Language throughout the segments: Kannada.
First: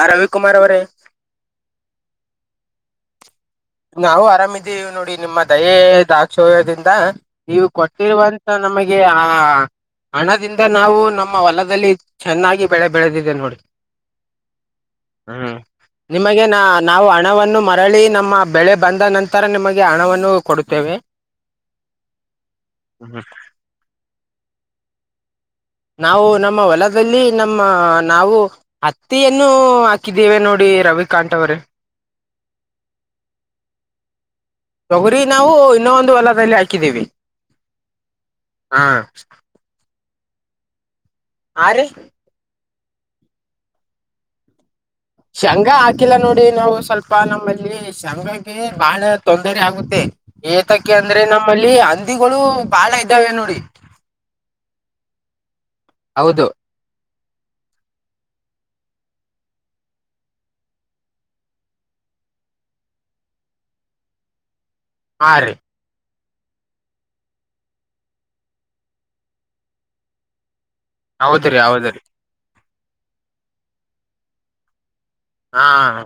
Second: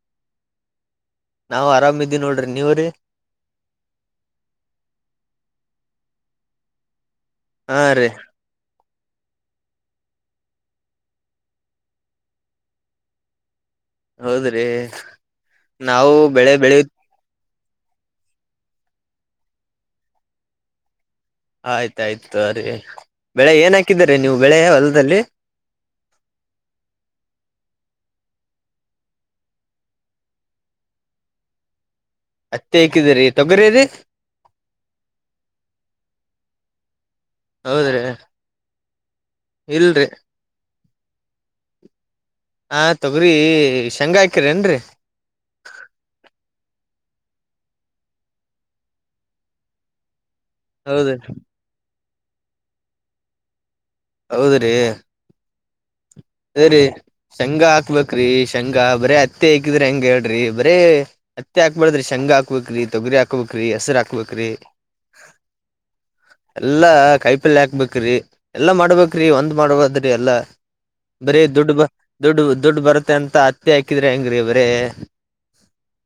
ಆ, ರವಿಕುಮಾರ್ ಅವರೇ? [inaudible] ನಾವು, ಆರಾಮಿದೀವಿ ನೋಡ್ರಿ! ನೀವ್ರೀ? [inaudible] ನಾವು, ಆರಾಮಿದ್ದೀವಿ ನೋಡಿ! ನಿಮ್ಮ ದಯೆ ದ್ರಾಕ್ಷೋರ್ಯದಿಂದ, ನೀವು ಹಾ ರೀ ಕೊಟ್ಟಿರುವಂತ? [inaudible] ನಮಗೆ, ಆ! [inaudible] ಹಣದಿಂದ ನಾವು ನಮ್ಮ ಹೊಲದಲ್ಲಿ ಚೆನ್ನಾಗಿ ಬೆಳೆ ಬೆಳೆದಿದೆ ನೋಡಿ. ಹೌದ್ರಿ ಹ್ಮ ನಾವು ನಿಮಗೆ ಬೆಳೆ ನ ಬೆಳಿ ನಾವು ಹಣವನ್ನು ಮಾ ರಳಿ ನಮ್ಮ ಬೆಳೆ ಬಂದ ನಂತರ ನಿಮಗೆ ಹಣವನ್ನು ಕೊಡುತ್ತೇವೆ. ಆಯ್ತಾಯ್ತು ರೀ ಬೆಳೆ ಏನ್ ಹಾಕಿದರಿ ನೀವು ಬೆಳೆ ಹೊಲದಲ್ಲಿ? ನಾವು ನಮ್ಮ ಹೊಲದಲ್ಲಿ ನಮ್ಮ ನಾವು ಹತ್ತಿಯನ್ನು ಹಾಕಿದ್ದೇವೆ ನೋಡಿ ರವಿಕಾಂತ್ ಅವ್ರೇ. ಹತ್ತಿ ಹಾಕಿದೀರಿ ತೊಗರಿ ರೀ? ತೊಗುರಿ ನಾವು ಇನ್ನೊಂದು ಹೊಲದಲ್ಲಿ ಹಾಕಿದೀವಿ ಹೌದ್ರಿ ಹ ಇಲ್ರಿ ಆ ರೀ ಹ ತೊಗ್ರಿ ಶಂಗ ಹಾಕಿರ್ ಏನ್ರಿ. ಶಂಗಾ ಹಾಕಿಲ್ಲ ನೋಡಿ ನಾವು ಸ್ವಲ್ಪ ನಮ್ಮಲ್ಲಿ ಶಂಗಾಗೆ ಬಹಳ ತೊಂದರೆ ಆಗುತ್ತೆ. ಏತಕೇ ಹೌದ್ರಿ ಅಂದ್ರೆ ನಮ್ಮಲ್ಲಿ ಹಂದಿಗಳು ಬಾಳ ಇದ್ದಾವೆ ನೋಡಿ. ಹೌದ್ರೀ ಹೌದು ಅದೇರಿ ಶಂಗಾ ಹಾಕ್ಬೇಕ್ರಿ ಶಂಗಾ ಬರೀ ಹತ್ತಿ ಹಾಕಿದ್ರೆ ಹೆಂಗ ಹೇಳ್ರಿ ಬರೇ ಹತ್ತೆ ಹಾಕ್ಬ್ಯಾಡ್ದ್ರಿ ಶೇಂಗ ಹಾಕ್ಬೇಕ್ರಿ ತೊಗರಿ ಹಾಕ್ಬೇಕ್ರಿ ಹೆಸರು ಹಾಕ್ಬೇಕ್ರಿ. ಹಾ ರೀ ಎಲ್ಲಾ ಕೈಪಲ್ಲೇ ಹಾಕ್ಬೇಕ್ರಿ ಎಲ್ಲಾ ಮಾಡ್ಬೇಕ್ರಿ ಒಂದ್ ಮಾಡಬಾರ್ದ್ರಿ ಎಲ್ಲಾ ಬರೀ ಹೌದ್ರಿ ದುಡ್ಡು ಬ ಹೌದ್ರಿ ದುಡ್ ದುಡ್ಡು ಬರತ್ತೆ ಅಂತ ಹತ್ತಿ ಹಾಕಿದ್ರಿ ಹೆಂಗ್ರಿ ಬರೇ ಹಾ ಹ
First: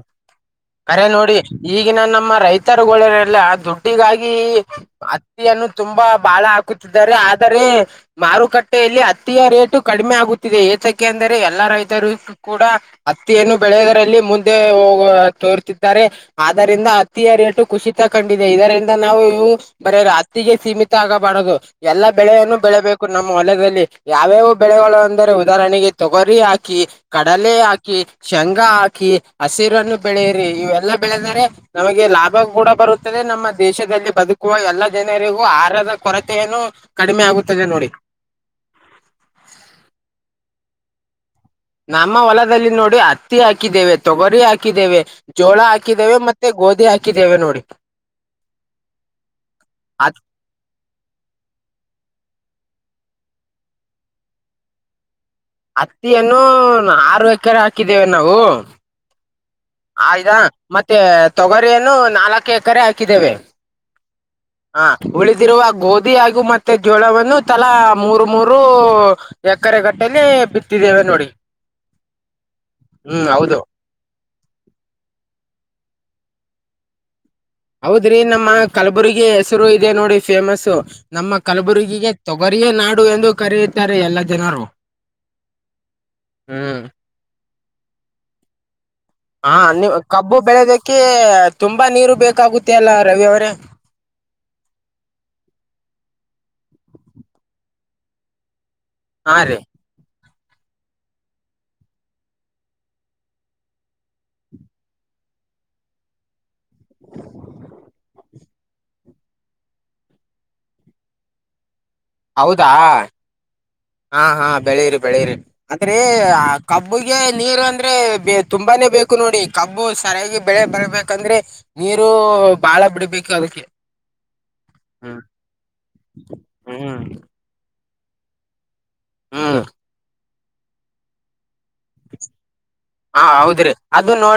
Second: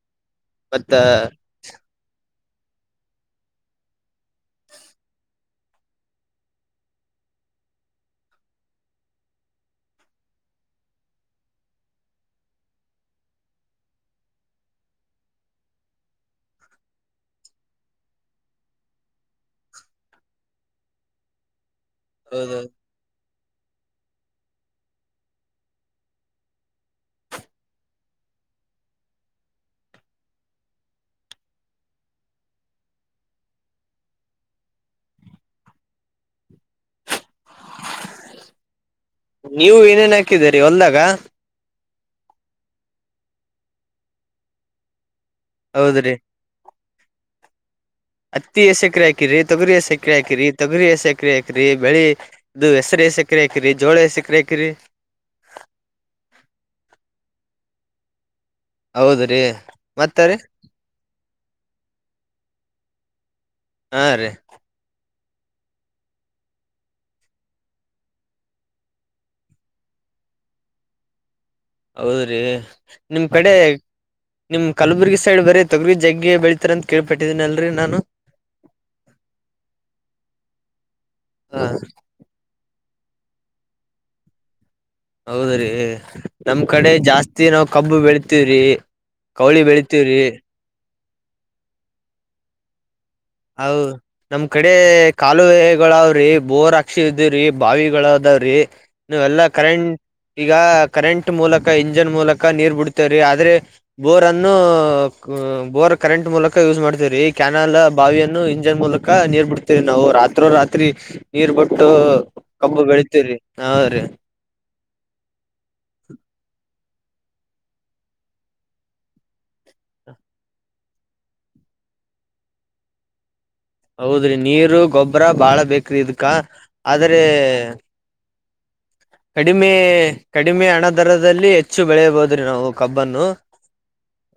ಮತ್ತ ಖರೆ ನೋಡಿ ಈಗಿನ ನಮ್ಮ ರೈತರುಗಳನೆಲ್ಲ ದುಡ್ಡಿಗಾಗಿ ಹತ್ತಿಯನ್ನು ತುಂಬಾ ಬಾಳ ಹಾಕುತ್ತಿದ್ದಾರೆ ಆದರೆ ಮಾರುಕಟ್ಟೆಯಲ್ಲಿ ಹತ್ತಿಯ ರೇಟು ಕಡಿಮೆ ಆಗುತ್ತಿದೆ ಏತಕ್ಕೆ ಅಂದರೆ ಎಲ್ಲಾ ರೈತರು ಕೂಡ ಅತ್ತಿಯನ್ನು ಬೆಳೆಯೋದರಲ್ಲಿ ಮುಂದೆ ಹೋಗ್ ತೋರ್ತಿದ್ದಾರೆ ಆದ್ದರಿಂದ ಹತ್ತಿಯ ರೇಟು ಖುಸಿತ ಕಂಡಿದೆ ಇದರಿಂದ ನಾವು ಇವ್ ಬರೇ ಅತ್ತಿಗೆ ಸೀಮಿತ ಆಗಬಾರದು ಎಲ್ಲಾ ಬೆಳೆಯನ್ನು ಬೆಳೆಬೇ ಕು ನಮ್ಮ ಹೊಲದಲ್ಲಿ ಯಾವ್ಯಾವ ಬೆಳೆಗಳು ಅಂದರೆ ಉದಾಹರಣೆಗೆ ತೊಗರಿ ಹಾಕಿ. ಕಡಲೆ ಹಾಕಿ ಶೇಂಗಾ ಹಾಕಿ ಹಸಿರನ್ನು ಬೆಳೆಯರಿ ಇವೆಲ್ಲಾ ಬೆಳೆದರೆ ನಮಗೆ ಲಾಭ ಕೂಡ ಬರುತ್ತದೆ ನಮ್ಮ ದೇಶದಲ್ಲಿ ಬದುಕುವ ಎಲ್ಲಾ ಜನರಿಗೂ ಆಹಾರದ ಕೊರತೆಯನ್ನು ಕಡಿಮೆ ಆಗುತ್ತದೆ ನೋಡಿ. ನೀವು ಏನೇನ್ ಹಾಕಿದ್ದೀರಿ ಹೊಲ್ದಾಗ ನಮ್ಮ ಹೊಲದಲ್ಲಿ ನೋಡಿ ಹತ್ತಿ ಹಾಕಿದ್ದೇವೆ ತೊಗರಿ ಹಾಕಿದ್ದೇವೆ ಜೋಳ ಹೌದ್ರಿ ಹಾಕಿದ್ದೇವೆ ಮ ಮತ್ತೆ ಗೋಧಿ ಹಾಕಿದ್ದೇವೆ ನೋಡಿ. ಹತ್ತಿ ಎಸ್ ಎಕರೆ ಹಾಕಿರಿ ತೊಗರಿ ಎಸೆಕ್ರೆ ಹತ್ ಹಾಕಿರಿ? ತೊಗರಿ ಏಸ್ ಎಕ್ರೆ ಹಾಕ್ರಿ ಬೆಳಿ ಇದು ಹೆಸ್ರ ಏಸ್ ಎಕ್ರೆ ಹಾಕಿರಿ ಜೋಳ ಏಸ್ ಎಕ್ರೆ ಹಾಕಿರಿ? ಹತ್ತಿಯನ್ನು ಆರು ಎಕರೆ ಹಾಕಿದ್ದೇವೆ ನಾವು. ಹೌದ್ರೀ ಆಯ್ದಾ ಮತ್ತೆ ತೊಗರಿಯನ್ನು ನಾಲಕ್ ಎಕರೆ ಹಾಕಿದ್ದೇವೆ. ಹಾ ರೀ ಹಾ ಉಳಿದಿರುವ ಗೋಧಿ ಹಾಗೂ ಮತ್ತೆ ಜೋಳವನ್ನು ತಲಾ ಮೂರು ಮೂರು ಎಕರೆ ಗಟ್ಟಲೆ ಬಿತ್ತಿದ್ದೇವೆ ನೋಡಿ. ಹೌದ್ರಿ ಹ್ಮ್ ನಿಮ್ ಕಡೆ ಹೌದು ನಿಮ್ ಕಲಬುರ್ಗಿ ಸೈಡ್ ಬರೆ ತೊಗರಿ ಜಗ್ಗಿ ಬೆಳಿತಾರೆ ಅಂತ ಕೇಳ್ಪಟ್ಟಿದಿನಲ್ ಹೌದ್ರಿ ನಮ್ಮ ಕಲಬುರ್ಗಿ ಹೆಸರು ಇದೆ ನೋಡಿ ಫೇಮಸ್ ನಮ್ಮ ಹ ಕಲಬುರ್ಗಿಗೆ ತೊಗರಿಯ ನಾಡು ಎಂದು ಕರೆಯುತ್ತಾರೆ ಎಲ್ಲಾ ಜನರು. ಹೌದ್ರಿ ನಮ್ ಹ್ಮ್ ಕಡೆ ಜಾಸ್ತಿ ನಾವ್ ಕಬ್ಬು ಬೆಳತವ್ರಿ. ಹಾ ನೀ ಕಬ್ಬು ಬೆಳೆದಕ್ಕೆ ತುಂಬಾ ನೀರು ಬೇಕಾಗುತ್ತೆ ಅಲ್ಲ ರವಿ ಅವರ. ಹ್ಮ ನಮ್ ಕಡೆ ಕಾಲುವೆಗಳವ್ರಿ ಬೋರಾಕ್ಸಿದಿವ್ರಿ ಬಾವಿಗಳದಾವ್ರಿ. ನೀ ಹಾ ಎಲ್ಲಾ ರೀ ಕರೆಂಟ್ ಈಗ ಕರೆಂಟ್ ಮೂಲಕ ಇಂಜನ್ ಮೂಲಕ ನೀರ್ ಬಿಡ್ತೇವ್ರಿ ಆದ್ರೆ. ಬೋರ್ ಅನ್ನು ಬೋರ್ ಕರೆಂಟ್ ಮೂಲಕ ಯೂಸ್ ಮಾಡ್ತೇವ್ರಿ ಕ್ಯಾನಲ್ ಬಾವಿಯನ್ನು ಇಂಜನ್ ಮೂಲಕ ನೀರ್ ಬಿಡ್ತೇವಿ ನಾವು ರಾತ್ರೋ ರಾತ್ರಿ ನೀರ್ ಬಿಟ್ಟು ಹೌದಾ ಕಬ್ಬು ಬೆಳಿತ್ತೀವ್ರಿ ಹೌದ್ರೀ. ಹಾ ಹಾ ಬೆಳೆಯರಿ ಬೆಳೆಯರಿ ಆದ್ರೆ ಕಬ್ಬಗೆ ನೀರು ಅಂದ್ರೆ ತುಂಬಾನೇ ಬೇಕು ನೋಡಿ ಕಬ್ಬು ಸರಿಯಾಗಿ ಬೆಳೆ ಬರ್ಬೇಕಂದ್ರೆ ನೀರು ಬಾಳ ಬಿಡ್ಬೇಕು ಅದಕ್ಕೆ. ಹೌದ್ರಿ ನೀರು ಹ್ಮ್ ಗೊಬ್ಬರ ಬಾಳ ಬೇಕ್ರಿ ಇದಕ್ಕ ಹ್ಮ್ ಆದ್ರೆ ಹ್ಮ್ ಕಡಿಮೆ ಕಡಿಮೆ ಹಣ ದರದಲ್ಲಿ ಹೆ ಹೆಚ್ಚು ಬೆಳೆಬೋದು ನಾವು ಕಬ್ಬನ್ನು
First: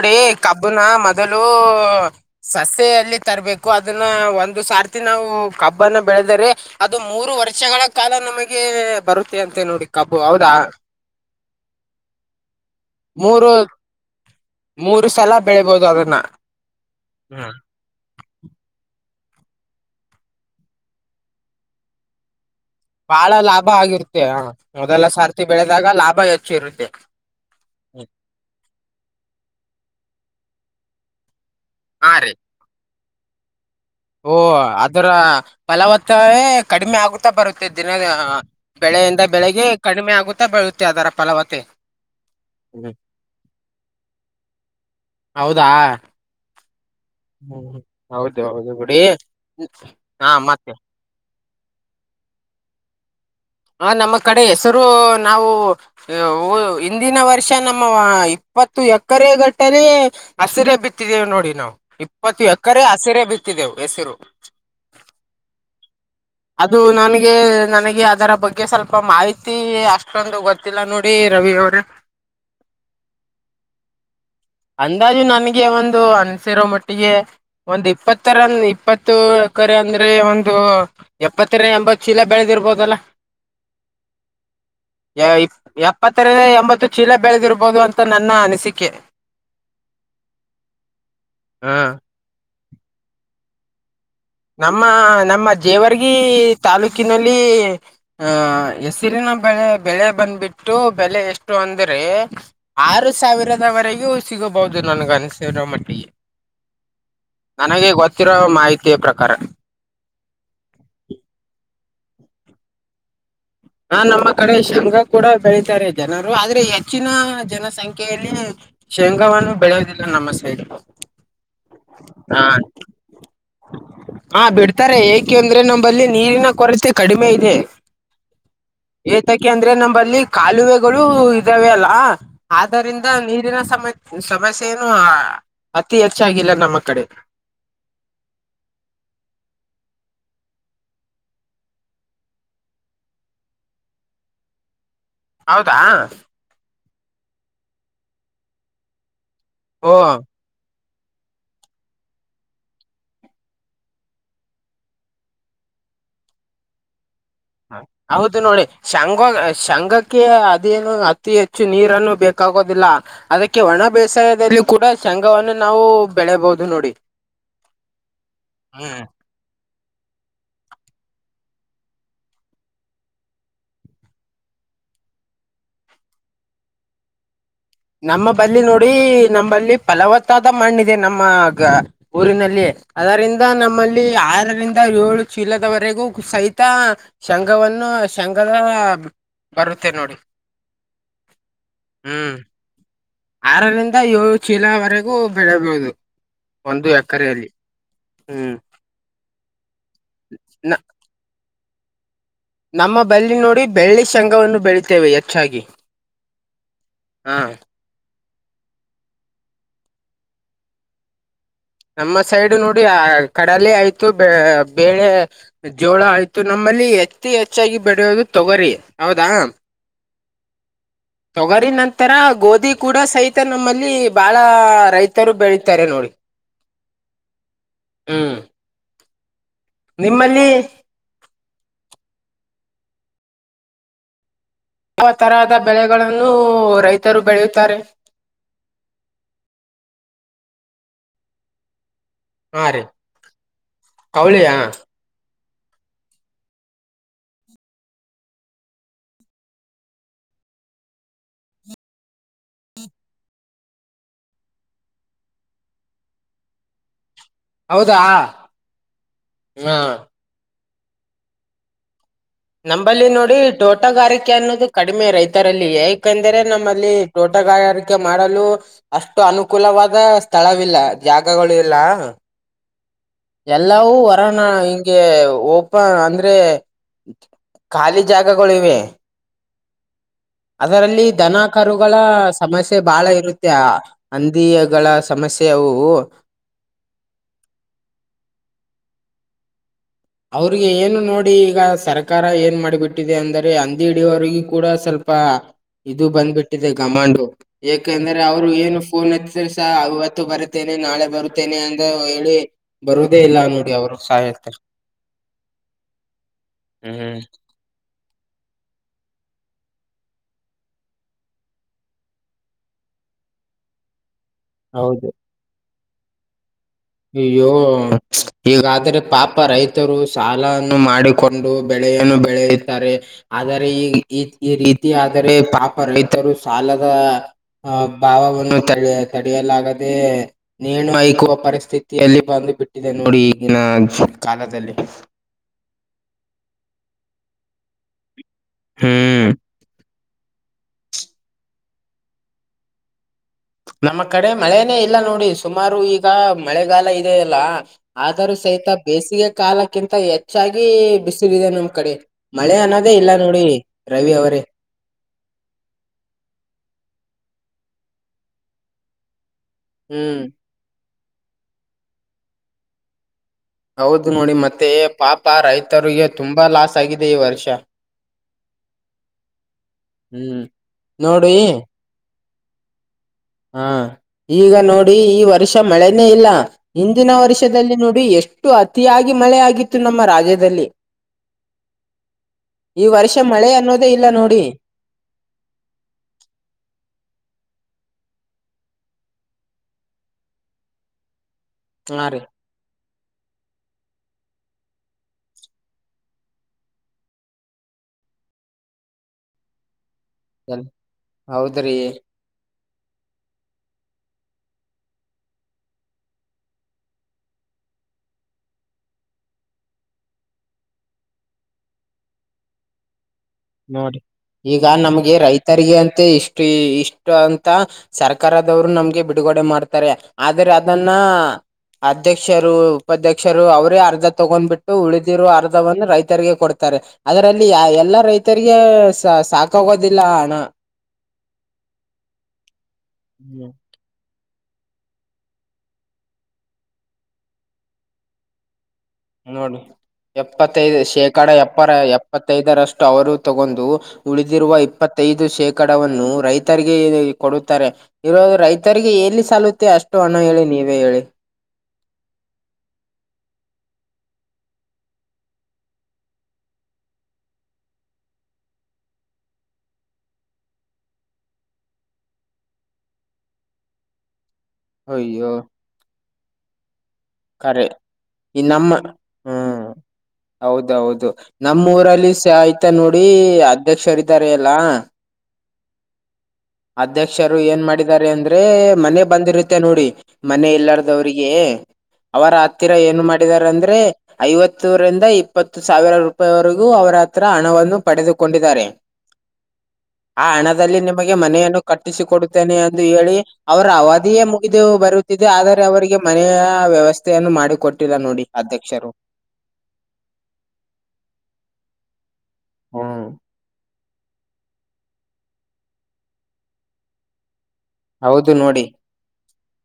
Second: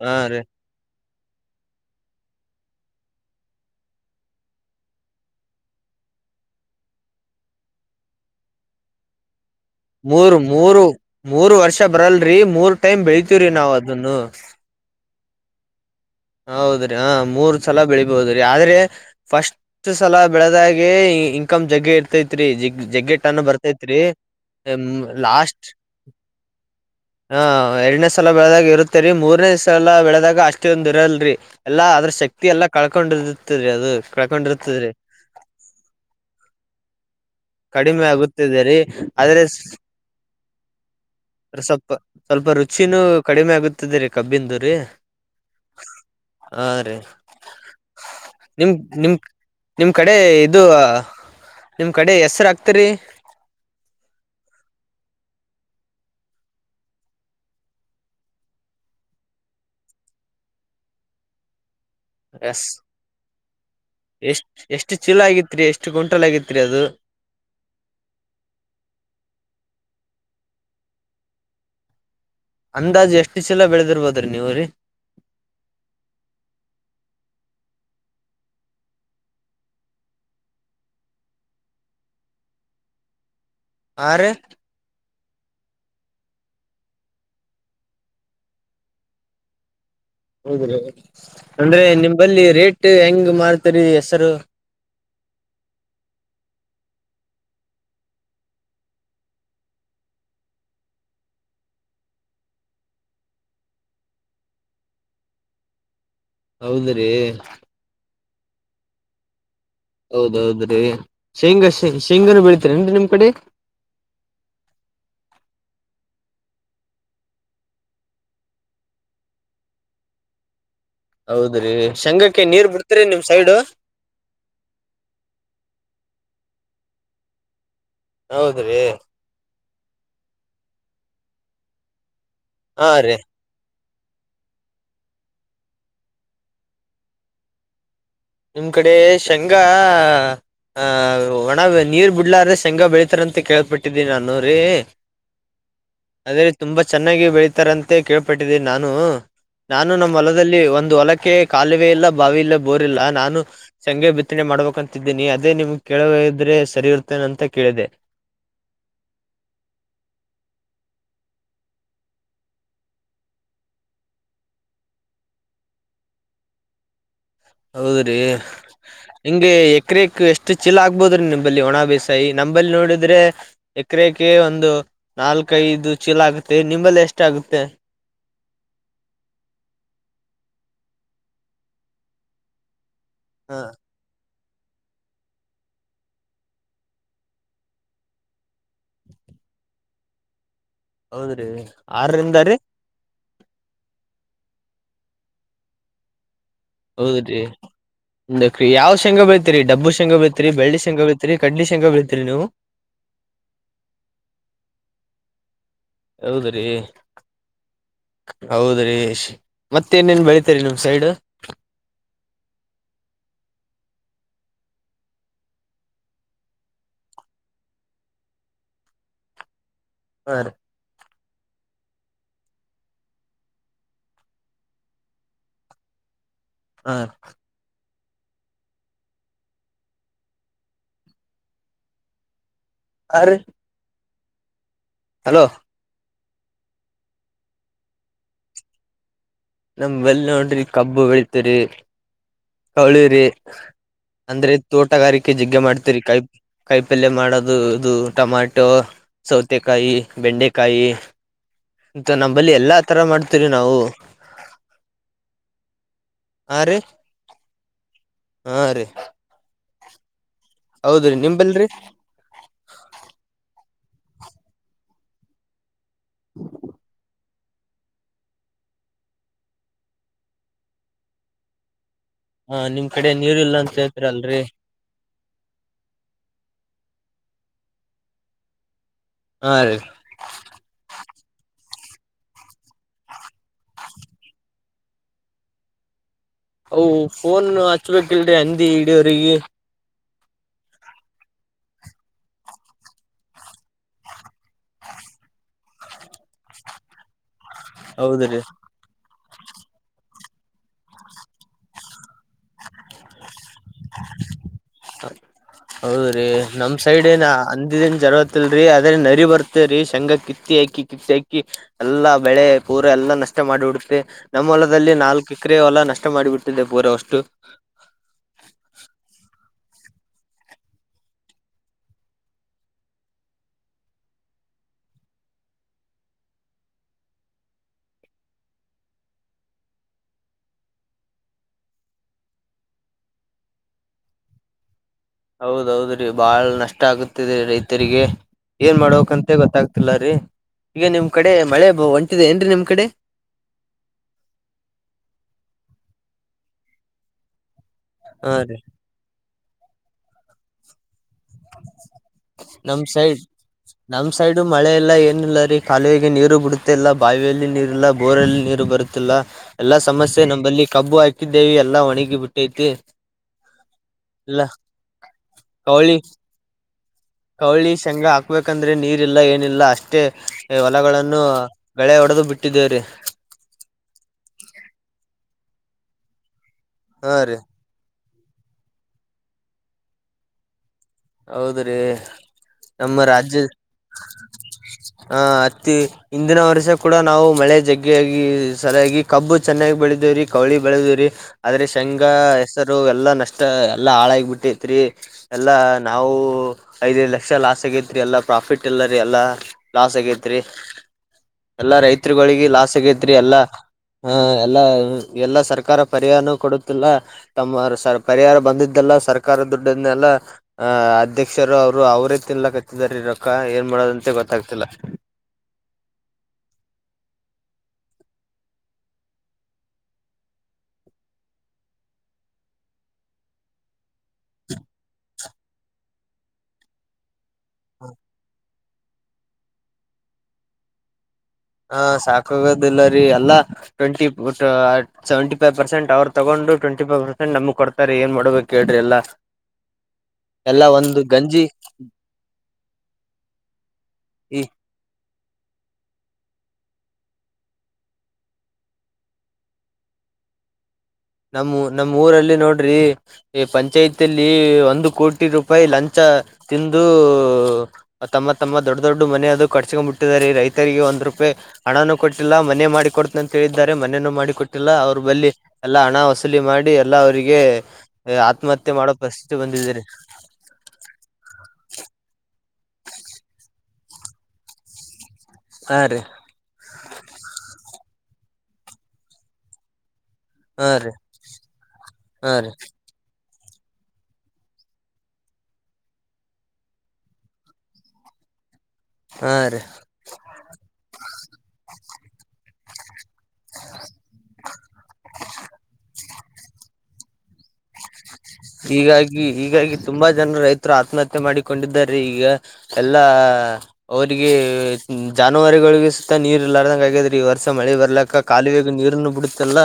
ಹಾ ರೀ. ಕಬ್ಬುನ ಮೊದಲು ಸಸ್ಯ ಅಲ್ಲಿ ತರ್ಬೇಕು ಅದನ್ನ ಒಂದು ಸಾರ್ತಿ ನಾವು ಕಬ್ಬನ ಬೆಳೆದರೆ ಅದು ಮೂರು ವರ್ಷಗಳ ಕಾಲ ನಮಗೆ ಬರುತ್ತೆ ಅಂತ ನೋಡಿ. ಕಬ್ಬು ಮೂರು ಹೌದಾ ಮೂರು ಮೂರು ವರ್ಷ ಬರಲ್ರರಿ ಮೂರು ಟೈಮ್ ಬೆಳತಿವ್ರಿ ಮೂರು ನಾವ್ ಅದನ್ನು. ಮೂರು ಸಲ ಬೆಳಿಬೋದು ಅದನ್ನ. ಹೌದ್ರಿ ಹ ಹ್ಮ್ ಮೂರು ಸಲ ಸಲ ಬೆಳಿಬಹುದು ರೀ ಆದ್ರೆ ಫಸ್ಟ್ ಸಲ ಬೆಳೆದಾಗೆ ಇನ್ಕಮ್ ಜಗ್ ಇ ಬರ್ತೈತ್ರಿ ಜಗ್ಗೆ ಜಗ್ಗೆ ಬಾಳ ಟನ್ ಲಾಭ ಬರ್ತೈತ್ರಿ ಆಗಿರುತ್ತೆ ಹ ಮೊದಲ ಸಾರ್ತಿ ಲಾಸ್ಟ್ ಬೆಳೆದಾಗ ಲಾಭ ಹೆಚ್ಚು ಇರುತ್ತೆ ಹಾ ಎರಡನೇ ಸಲ ಬೆಳೆದಾಗ ಇರುತ್ತೇರಿ ಮೂರ್ನೇ ಸಲ ಬೆಳೆದಾಗ ಅಷ್ಟೊಂದ್ ಇರಲ್ರಿ. ಎಲ್ಲಾ ಅದ್ರ ಹಾ ಶಕ್ತಿ ಎಲ್ಲ ಕಳ್ಕೊಂಡ ಇರುತದೆರಿ ಅದು. ಓಹ ಕಳ್ಕೊಂಡಿರ್ತದ್ರಿ ಅದರ ಫಲವತ್ತವೇ ಕಡಿಮೆ ಆಗುತ್ತಾ ಬರುತ್ತೆ ಕಡಿಮೆ ದಿನದ ಆಗುತ್ತಿದೆ ರೀ ಬೆಳೆಯಿಂದ ಆದ್ರೆ ಬೆಳಿಗ್ ಕಡಿಮೆ ಆಗುತ್ತಾ ಬೆಳುತ್ತೆ ಅದರ ಫಲವತೆ. ಸ್ವಲ್ಪ ಸ್ವಲ್ಪ ರುಚಿನೂ ಕಡಿಮೆ ಆಗುತ್ತೆ ರೀ ಕಬ್ಬಿಂದು ರೀ. ಹೌದಾ. ಹಾ ರೀ. ಹ್ಮ್ ಹೌದು ನಿಮ ಹೌದು ಬಿಡಿ ನಿಮ ನಿಮ್ ಕಡೆ ಹಾ ಇದು ಮತ್ತೆ ನಿಮ್ ಕಡೆ ಹೆಸ್ರು ಆಗ್ತರೀ. ಹ ನಮ್ಮ ಕಡೆ ಹೆಸರು ನಾವು ಹಿಂದಿನ ವರ್ಷ ನಮ್ಮ ವ ಇಪ್ಪತ್ತು ಎಕರೆಗಟ್ಟಲೆ ಹಸಿರ ಬಿತ್ತಿದೇವು ನೋಡಿ ನಾವು. ಇಪ್ಪತ್ತು ಎಸ್ ಎಕರೆ ಹಸಿರೆ ಬಿತ್ತಿದೆೇವು ಹೆಸರು. ಎಷ್ಟ್ ಎಷ್ಟು ಚೀಲ ಆಗಿತ್ರಿ ಎಷ್ಟು ಕ್ವಿಂಟಲ್ ಆಗಿತ್ರಿ ಅದು ನನಗೆ ನನಗೆ ಅ ಬಗ್ಗೆ ಸ್ವಲ್ಪ ಮಾಹಿತಿ ಅಷ್ಟೊಂದು ಗೊತ್ತಿಲ್ಲ ನೋಡಿ ರವಿ ಅವರೆ. ಅಂದಾಜ್ ಎಷ್ಟ್ ಚೀಲ ಬೆಳದಿರ್ಬೋದ್ರಿ ನೀವ್ರೀ. ಅಂದಾಜು ನನ್ಗೆ ಒಂದು ಅನ್ಸಿರೋ ಮಟ್ಟಿಗೆ. ಒಂದು ಇಪ್ಪತ್ತರನ್ ಇಪ್ಪತ್ತು ಎಕರೆ ಅಂದ್ರೆ ಒಂದು ಎಪ್ಪತ್ತಅರೆ ಎಂಬತ್ ಚೀಲ ಬೆಳೆದಿರ್ಬೋದಲ್ಲಾ. ಹಾ ರೀ. ಇ ಎಪ್ಪತ್ತರಿಂದ ಎಂಬತ್ತು ಚೀಲ ಬೆಳೆದಿರ್ಬಹುದು ಅಂತ ನನ್ನ ಅನಿಸಿಕೆ. ಹೌದಿ ಅಂದ್ರೆ ಹಾ ನಿಂಬಲ್ಲಿ ರೇಟ್ ಹೆಂಗ್ ಮಾಡ್ತರಿ ಹೆಸರು ನಮ್ಮ ನಮ್ಮ ಜೇವರ್ಗಿ ತಾಲೂಕಿನಲ್ಲಿ ಆಹ ಹೆಸರಿನ ಬೆಳೆ ಬೆಳೆ ಬಂದ್ಬಿಟ್ಟು ಬೆಲೆ ಎಷ್ಟು ಅಂದ್ರೆ ಆರು ಸಾವಿರದವರೆಗೂ ಸಿಗಬಹುದು ನನಗನಸರ ಮಟ್ಟಿಗೆ ಹೌದ್ರೀ ನನಗೆ ಗೊತ್ತಿರೋ ಮಾಹಿತಿಯ ಪ್ರಕಾರ ಹೌದೌದ್ರೀ ಶೇಂಗಾ ಶೇಂಗಾನ ಬೆಳೆತೀರಿ ಇಯನ್ರಿ ನಿಮ್ ಕಡೆ. ಹಾ ನಮ್ಮ ಕಡೆ ಶೇಂಗಾಕೂಡ ಬೆಳೀತಾರೆ ಜನರು ಆದ್ರೆ ಹೆಚ್ಚಿನ ಜನಸಂಖ್ಯೆಯಲ್ಲಿ ಶೇಂಗಾವವನ್ನು ಬೆಳೆಯೋದಿಲ್ಲ ನಮ್ಮ ಸೈಡು. ಹೌದ್ರಿ ಶಂಗಾಕ್ಕೆ ನೀರ್ ಬಿಡ್ತರಿ ನಿಮ್ ಸೈಡ್. ಹಾ ಬಿಡ್ತಾರೆ ಏಕೆ ಅಂದ್ರೆ ನಂಬಲ್ಲಿ ನೀರಿನ ಕೊರತೆ ಕಡಿಮೆ ಇದೆ. ಹೌದ್ರಿ. ಏತಕ ಅಂದ್ರೆ ನಂಬಲ್ಲಿ ಕಾಲುವೆಗಳು ಇದಾವೆ ಅಲ್ಲ ಹಾ ಆದ್ದರಿಂದ ರೀ ನೀರಿನ ಸಮಯ ಸಮಸ್ಯೆ ಏನು ಅತಿ ಹೆಚ್ಚಾಗಿಲ್ಲ ನಮ್ಮ ಕಡೆ. ನಿಮ್ಮ್ ಕಡೆ ಶೇಂಗಾ ಆಹ ಒಣ ನೀರ್ ಬಿಡ್ಲಾದ್ರೆ ಶೆಂಗ ಬೆಳೀತಾರಂತ ಕೇಳಳ್ ಬಿಟ್ಟಿದೀನಿ ನಾನ್ರೀ ಹೌದಾ. ಅದೇಲ್ಲಿ ತುಂಬಾ ಚೆನ್ನಾಗಿ ಬೆಳತಾರ ಅಂತೆ ಕೇಳ್ಪಟ್ಟಿದ್ದೀನಿ ನಾನು ನಾನು ಓ ನಮ್ಮ ಹೊಲ ಒಂದು ಹೊಲಕೆ ಕಾಲುವೆ ಇಲ್ಲ ಬಾವಿ ಇಲ್ಲ ಬೋರ್ಲ್ಲ. ನಾನು ಸಂಗೆ ಬಿತ್ತನೆ ಮಾಡ್ಬೇಕಂತಿದ್ದೀನಿ ಅದೇ ನಿಮ್ಗೆ ಕೇಳಿದ್ರೆ ಸರಿ ಇರ್ತ್ತೇನೆ ಅಂತ. ಹಾ ಕೇಳಿದೆ ಹೌದು ನೋಡಿ ಶಂಗ ಶಂಗಕ್ಕೆ ಅದೇನು ಅತಿ ಹೆಚ್ಚು ನೀರನ್ನು ಬೇಕಾಗೋದಿಲ್ಲ. ಅದಕ್ಕೆ ಒಣ ಬೇಸಾಯದಲ್ಲಿ ಕೂಡ ಸಂಘವನ್ನು ನಾವು ಬೆಳೆಯಬಹುದು ನೋಡಿ. ಹೌದ್ರಿ. ಹ್ಮ್ ಹಿಂಗೆ ಎಕರೆಕ ಎಷ್ಟು ಚೀಲ ಆಗ್ಬೋದ್ರೀ ನಿಂಬಲ್ಲಿ ಒಣ ಬೇಸಾಯ ನಂಬಲ್ಲಿ ನೋಡಿದ್ರೆ. ಎಕರೆಕ ಒಂದು ನಾಲ್ಕೈದು ಚೀಲ ಆಗುತ್ತೆ ನಿಂಬಲ್ಲಿ ಎಷ್ಟ ಆಗುತ್ತೆ. ನಮ್ಮ ಬಲ್ಲಿನೋಡಿ ನಮ್ಮಲ್ಲಿ ಫಲವತ್ತಾದ ಮಣ್ಣಿದೆ ನಮ್ಮಗ ಊರಿನಲ್ಲಿಯ ಅದರಿಂದ ಹ ನಮ್ಮಲ್ಲಿ ಲ್ಲಿ ಆರರಿಂದ ಏಳು ಚೀಲದವರೆಗೂ ಸಹಿತ ಶಘವನ್ನು ಶಘದ ಬರುತ್ತೆ ನೋಡಿ ಹೌದ್ರಿ ಹ್ಮ್ ಆರರಿಂದ ರೀ. ಆರರಿಂದ ಏಳು ಚೀಲವರೆಗೂ ಬೆಳೆಯಬಹುದು. ಹ್ಮ್ ಹೌದ್ರೀರೀ ಯಾವ ಶಂಗ ಬೈತರಿ ಡಬ್ಬು ಶೇಂಗ ಬೆಳಿತೀರಿ ಬೆಳ್ಳಿ ನ- ಶೆಂಗ ಬೆಳಿತೀರಿ. ರಿ ಕಂಡಡಿಷನ್ ಬೀತತಿರಿ ನೀವು. ನಮ್ಮ ಬಲ್ಲಿ ನೋಡಿ ಬೆಳ್ಳಿ ಶಂಗವನ್ನು ಬೆಳೀತೇವೆ ಹೆಚ್ಚಾಗಿ. ಹೌದ್ರಿ. ಹಾ ಹೌದ್ರೀ ಮತ್ತ ನೇನ್ ಬೆಳತರಿ ನಿಮ್ ಸೈಡ್. ನಮ್ಮ ಸೈಡ್ ನೋಡಿ ಆ ಕಡಲೆ ಆಯ್ತು ಬ ಬೇಳೆ ಜೋಳ ಆಯ್ತು ನಮ್ಮಲ್ಲಿ ಹೆಚ್ಚು ಹೆಚ್ಚಾಗಿ ಬೆಡೆಯೋದು ತೊಗರಿ ಹೌದಾ. ಹ ತೊಗರಿ ನಂತರ ಗೋಧಿ ಕೂಡ ಸಹಿತ ನಮ್ಮಲ್ಲಿ ಬಾಳ ರೈತರು ಬೆಳೀತಾರೆ ನೋಡಿ. ಹ್ಮ ಹ್ಮ್ ನಿಮ್ಮಲ್ಲಿ ಆ ರೀ ಆ ಹಲೋ ತರಹದ ಬೆಳೆಗಳನ್ನು ರೈತರು ಬೆಳೆಯುತ್ತಾರೆ. ನಮ್ ಬೆಲ್ ನೋಡ್ರಿ ಕಬ್ಬು ಬೆಳಿತರಿ [unintelligible] ಹಾ ರೀ ಕೌಳಿರಿ ಅಂದ್ರೆ ಕವಳಿಯಾ ತೋಟಗಾರಿಕೆ ಜಗ್ಗ ಮಾಡ್ತಿರಿ ಕೈ ಕಾಯಿ ಪಲ್ಯ ಮಾಡೋದು ಇದು ಟೊಮ್ಯಾಟೊ ಸೌತೆಕಾಯಿ ಬೆಂಡೆಕಾಯಿ ಅಂತ ನಂಬಲ್ಲಿ ಎಲ್ಲಾ ತರ ಮಾಡ್ತಿವಿರಿ ನಾವು ಹಾ, ರಿ ಹೌದಾ, ಹಾ ಹೌದ್ರೀ [unintelligible] ನಿಂಬಲ್ರರಿ ನಂಬಲ್ಲಿ ನೋಡಿ ತೋಟಗಾರಿಕೆ ಅನ್ನೋದು ಕಡಿಮೆ ರೈತರಲ್ಲಿ ಏಕಂದ್ರೆ ನಮ್ಮಲ್ಲಿ ತೋಟಗಾರಿಕೆ ಮಾಡಲು ಅಷ್ಟು ಅನುಕೂಲವಾದ ಸ್ಥಳವಿಲ್ಲ ಜಾಗಗಳು ಇಲ್ಲ ಹಾ, ನಿಮ್ ಕಡೆ ನೀರು ಎಲ್ಲಾವೂ ಒರೋಣ [unintelligible] ಓಪನ್ ಅಂದ್ರೆ ಖಾಲಿ ಜಾಗಗಳು ಇವೆ ಹಾ, ರೀ ಅದರಲ್ಲಿ ದನ ಕರುಗಳ ಸಮಸ್ಯೆ ಬಾಳ ಇರುತ್ತೆ. ಹಂದಿಗಳ ಸಮಸ್ಯೆಅವು ಫೋನ್ ಹಚ್ಬೇಕಿಲ್ರೀ ಹಂದಿ ಇಡಿಯೋರಿಗೆ. ಅವ್ರಿಗೆ ಏನು ನೋಡಿ ಈಗ ಸರ್ಕಾರ ಏನ್ ಮಾಡಿಬಿಟ್ಟಿದೆ ಅಂದರೆ ಹಂದಿಹಿಡಿಯವರಿಗ ಕೂಡ ಸ್ವಲ್ಪ ಇದು ಬಂದ್ಬಿಟ್ಟಿದೆ ಕಮಾಂಡು ಏಕೆಂದ್ರೆ ಹೌದ್ರಿ ಅವರು ಏನು ಫೋನ್ತ್ಸ ಅಚ್ಚದರುಸಹಾ ಇವತ್ತು ಬರುತ್ತೇನೆ. ನಾಳೆ ಬರುತ್ತೇನೆ ಅಂತ ಹೇಳಿ ಬರುದೇ ಇಲ್ಲ ಡಿ ಅವ್ರು ಸಹಾಯತಾರೆ [inaudible] [unintelligible] ಹೌದ್ರೀ ನಮ್ ಸೈಡ್ ಹ್ಮ್ ಏನ ಅಂದಿದನ್ ಜರಗತ್ತಲ್ರರಿ ಅದ್ರೆ ನರಿ ಬರ್ತೇ್ರೀ ಶಂಗಾ ಕಿತ್ತಿ ಹಾಕಿ ಕಿತ್ತಿ ಹಾಕಿ [unintelligible] ಎಲ್ಲಾ ಬೆಳೆ ಪೂರಾ ಎಲ್ಲಾ ನಷ್ಟ ಮಾಡಿಬಿಡತ್ತೆ. ನಮ್ಮ ಹೊಲದಲ್ಲಿ ಹೌದು ನಾಲ್ಕ ಎಕರೆೆಯ ಹೊಲ ನಷ್ಟ ಮಾಡಿಬಿಟ್ಟಿದೆ ಪೂರ ಅಯ್ಯೋ! ಹೀಗಾದ್ರೆ ಪಾಪ ರೈತರು ಸಾಲನ್ನು ಮಾಡಿಕೊಂಡು ಬೆಳೆಯನ್ನು ಬೆಳೆಯುವರಿದ್ದಾರೆ. ಆದರೆ ಈ ಈ ಈ ರೀತಿ ಆದರೆ ಪಾಪ ರೈತರು ಸಾಲದ ಭಾವವನ್ನು ತಡ ತಡೆಯಲಾಗದೆ ನೇಣು ಹಾಕಿವ ಪರಿಸ್ಥಿತಿ ಯಲ್ಲಿ ಬಂದು ಬಿಟ್ಟಿದೆ ನೋಡಿ ಈಗಿನ ಕಾಲದಲ್ಲಿ. ಹೌದೌದ್ರಿ ಬಾಳ ನಷ್ಟ ಆಗತಿದೆ ರೈತರಿಗೆ ಏನ್ ಹ್ಮ್ ಮಾಡಬೇಕಂತ ಗೊತ್ತಾಗ್ತಿಲ್ಲರೀ ಈಗ ನಿಮ್ ಕಡೆ ಮಳೆ ಒಂಟಿದೆ ಏನ್ರೀ ನಿಮ್ ಕಡೆ ನಮ್ಮ ಕಡೆ ಮಳೆನೇ ಇಲ್ಲ ನೋಡಿ ಸುಮಾರು ಈಗ ಮಳೆಗಾಲ ಇದೆ ಅಲ್ಲಾ ಆದರೂ ಹಾ ರೀ ಸಹಿತ ಬೇಸಿಗೆ ಕಾಲಕ್ಕಿಂತ ಹೆಚ್ಚಾಗಿ ಬಿಸಿಲಿದೆ ನಮ್ ಕಡೆ ಮಳೆ ಅನ್ನೋದೇ ಇಲ್ಲ ನೋಡಿ ರವಿ ಅವ್ರೇ ಮಳೆಲ್ಲ [inaudible] ಏನಿಲ್ಲ ರಿ ಕಾಲುವೆಗೆ ನೀರು ಬಿಡುತ್ತಿಲ್ಲ ಬಾವಿಯಲ್ಲಿ ನೀರ್ ಇಲ್ಲ, ಬೋರಲ್ಲಿ ನೀರು ಬರುತ್ತಿಲ್ಲಾ. ಎಲ್ಲಾ ಹ್ಮ್ ಸಮಸ್ಯೆ ನಂಬಲ್ಲಿ ಕಬ್ಬು ಹಾಕಿದ್ದೇವಿ ಎಲ್ಲಾ ಒಣಗಿ ಬಿಟ್ಟೈತಿ. ಹೌದು ನೋಡಿ ಇಲ್ಲ ಮತ್ತೆ ಪಾಪ ಕವಳಿ ರೈತರಿಗೆ ತುಂಬಾ ಲಾಸ್ ಆಗಿದೆ ಈ ವರ್ಷ. ಶೆಂಗಾ ಹಾಕ್ಬೇಕಂದ್ರೆ ನೀರಿಲ್ಲಾಏನಿಲ್ಲ ಅಷ್ಟೇ ಹ್ಮ್ ಹೊಲಗಳನ್ನು ನೋಡಿ ಗಳೆ ಹೊಡದು ಬಿಟ್ಟಿದ್ದೇವ್ರೀ ಹಾ ಈಗ ನೋಡಿ ಈ ವರ್ಷ ಮಳೆನೇ ಇಲ್ಲ ಹಿಂದಿನ ಹಾ ರೀ ವರ್ಷದಲ್ಲಿ ನೋಡಿ ಎಷ್ಟು ಅಷ್ಟು ಅತಿಯಾಗಿ ಮಳೆ ಆಗಿತ್ತು ನಮ್ಮ ರಾಜ್ಯದಲ್ಲಿ. ಹೌದ್ರಿ ಈ ನಮ್ಮ ವರ್ಷ ಮಳೆ ಅನ್ನೋದೇ ಇಲ್ಲ ನೋಡಿ ಹಾ ಹತ್ತ [inaudible] ಹಿಂದಿನ ವರ್ಷ ಕೂಡ ನಾವು ಮಳೆ ಜಗ್ಗೆಯಾಗಿ ಸರಿಯಾಗಿ ಕಬ್ಬು ಚೆನ್ನಾಗಿ ಬೆಳದೇವ್ರರಿ ಕೌಳಿ ಬೆಳೆದವ್ರರಿ. ಆದ್ರರೆ ಹಾ ಶಂಗಾ ರೀ ಹೆಸರು ಎಲ್ಲ ನಷ್ಟ ಎಲ್ಲ ಹಾಳಾಗಿಬಿಟ್ಟೆತ್ರಿ ಎಲ್ಲ ನಾವು ಐದೈದ ಲಕ್ಷ ಲಾಸ್ ಆಗೇತ್ ಎಲ್ಲಾ ಪ್ರಾಫಿಟ್ ಎಲ್ಲ ರೀ ಎಲ್ಲಾ ಲಾಸ್ ಆಗೇತ್ರಿ ತ್ರೆ [inaudible] ಎಲ್ಲಾ ಹೌದ್ರಿ ರೈತರುಗಳಿಗೆ ಲಾಸ್ ಆಗೈತ್ರಿ ಎಲ್ಲಾ ಹ ಎಲ್ಲ ಎಲ್ಲ ಸರ್ಕಾರ ಪರಿಹಾರನೂ ಕೊಡಗಿಲ್ಲ ತಮ್ಮ ಸ ಪರಿಹಾರ ಬಂದಿದ್ದಲ್ಲ ಸರ್ಕಾರ ದುಡ್ಡನ್ನೆಲ್ಲ ಅ ಅಧ್ಯಕ್ಷರು ಅವ್ರು ಅವ್ರೇ ತಿಲ್ಲಕತ್ತಿದಿದ್ದಾರೆ ರೊಕ್ಕ ಏನ್ ಮಾಡೋದಂತೆ ಗೊತ್ತಾಗ್ತಿಲ್ಲ ಎ ರೈತರಿಗೆ ಅಂತೆ ಇಷ್ಟು ಇಷ್ಟು ಅಂತಾ ಸರ್ಕಾರದವ್ರು ನಮ್ಗೆ ಬಿಡುಗಡೆ ಮಾಡ್ತಾರೆ ಆದ್ರೆ ಅದನ್ನ ಅಧ್ಯಕ್ಷರು ಉಪಾಧ್ಯಕ್ಷರು ಅವರೇ ಅರ್ಧ ತಗೊಂಡ್ಬಿಟ್ಟು ಉಳಿದಿರುವೋ ಅರ್ಧವನ್ನು ರೈತರಿಗೆ ಕೊಡ್ತಾರೆ ಅದರಲ್ಲಿ ಎಲ್ಲಾ ರೈತರಿಗೆ ಸಾಕಾಗೋದಿಲ್ಲ ಹಣ ಹಾ ಸಾಕೋಗುದಿಲ್ಲರಿ ಯಲ್ಲಾ ಹ್ಮ್ ಟ್ವೆಂಟಿ ಓಟ ಸೆವೆಂಟಿ ಫೈವ ಪರ್ಸೆಂಟ್ ಅವರು ತಗೊಂಡ ಟ್ಂಟಿ ಫೈವ ಪರ್ಸೆಂಟ್ನ ನಮಗ ಕೊಡ್ತಾರೆ ಏನ್ ಮಾಡಬೇಕ ಹೇಳ್ರಿ ಎಲ್ಲ ನೋಡು [inaudible] ಎಪ್ಪತ್ತೈದು ಶೇಕಡ ಗಂಜಿ ಎಪ್ಪರ ಎಪ್ಪತ್ತೈದರಷ್ಟು ಅವರು ತಗೊಂದು ಈ ಉಳಿದಿರುವ ಇಪ್ಪತ್ತೈದು ಶೇಕಡವನ್ನು ರೈತರಿಗೆ ಕೊಡುತ್ತಾರೆ ಇರೋದು ರೈತರಿಗೆ ಎಲ್ಲಿ ಸಲ್ಲುತ್ತೆ ಅಷ್ಟು ಹಣ ಹೇಳಿ ನೀವೇ ಹೇಳಿ ನಮ್ಮ ನಮ್ಮ್ ಊರಲ್ಲಿ ನೋಡ್ರಿ ಎ ಪಂಚಾಯಿತ ಅಲ್ಲಿ ಒಂದು ಕೋಟಿ ರೂಪಾಯಿ ಲಂಚ ತಿಂದು ತಮ್ಮ ತಮ್ಮ ದೊಡ್ಡ ದೊಡ್ಡಮನೆ ಅದು ಕಟ್ಟಸಕೊಂಡ ಬಿಟ್ಟಿದಿದ್ದಾರೆ ರೈತರಿಗೆ ಒಂದ್ ರೂಪಾಯಿ ಹಣನೂ ಕೊಟ್ಟಿಲ್ಲ ಮನೆೇ ಮಾಡಿ ಕೊಡ್ತನ ಅಂತ ಹೇಳಿದ್ದಾರೆ ಮನೇನೂ ಮಾಡಿ ಕೊಟ್ಟ ಯಲ್ಲಾ ಅವ್ರ ಬಲ್ಲಿ ಅಯ್ಯೋ ಎಲ್ಲಾ ಹಣ ವಸೂಲಿ ಮಾಡಿ ಎಲ್ಲಾ ಅವರಿಗೆ ಕರೆ ಗೆ ಆತ್ಮಹತ್ಯೆ ಮಾಡೋ ಪರಿಸ್ಥಿತಿ ಬಂದಿದ್ದಾರೆ ಹೌದೌ ಹೌದ ನಮ್ಮ ಊರಲ್ಲಿ ಶಾ ಆಯ್ತಾ ನೋಡಿ ಅಧ್ಯಕ್ಷರ ಇದ್ದಾರೆ ಎಲ್ಲ ಹಾ ರೀ ಅಧ್ಯಕ್ಷರು ಏನ್ ಮಾಡಿದ್ದಾರೆ ಅಂದ್ರೆ ಮನೆ ಬಂದಿರುತ್ತೆ ನೋಡಿ ಮನೆ ಹಾ ರೀ ಇಲ್ಲಾರ್ದವರಿಗೆ ಹಾ ಅವರ ರೀ ಹತ್ತಿರ ಏನು ಮಾಡಿದಾರಂದ್ರೆ ಐವತ್ತುರಿಂದ ಇಪ್ಪತ್ತು ಸಾವಿರ ರೂಪಾಯಿವರೆಗೂ ಅವರ ಹತ್ರ ಹಣವನ್ನು ಪಡೆದುಕೊಂಡಿದ್ದಾರೆ. ಹಾರಿ ಆ ಹಣದಲ್ಲಿ ನಿಮಗೆ ಮನೆಯನ್ನು ಕಟ್ಟಿಸಿ ಕೊಡುತ್ತೇನೆ ಎಂದು ಹೇಳಿ ಅವ್ರ ಅವಧಿಯೇ ಮುಗಿದು ಬರುತ್ತಿದೆ ಆದರೆ ಅವರಿಗೆ ಮನೆಯ ವ್ಯವಸ್ಥೆಯನ್ನು ಮಾಡಿಕ ಕೊಟ್ಟಿಲ್ಲ ನೋಡಿ ಅಧ್ಯಕ್ಷರು ಹೀಗಾಗಿ ಹೀಗಾಗಿ ತುಂಬಾ ಜನ ರೈತರು ಆತ್ಮಹತ್ಯೆ ಮಾಡಿಕೊಂಡಿದ್ದಾರೆ ಈಗ ಎಲ್ಲಾ ಹ್ಮ್ [inaudible] ಅವರಿಗೆ [unintelligible] ಜಾನುವಾರಾರಿಗಳಿಗೆ ಸುತ್ತ ನೀರ್ ಇಲ್ಲಾರದಂಗ ಆಗಾದ್ರಿ ಈ ವರ್ಷ ಮಳೆ ಬರ್ ಇಲಕ್ಕ ಹೌದು ನೋಡಿ ಕಾಲುವೆೆಗೆ ನೀರನ್ನು ಬಿಡುತ್ತಿಲ್ಲ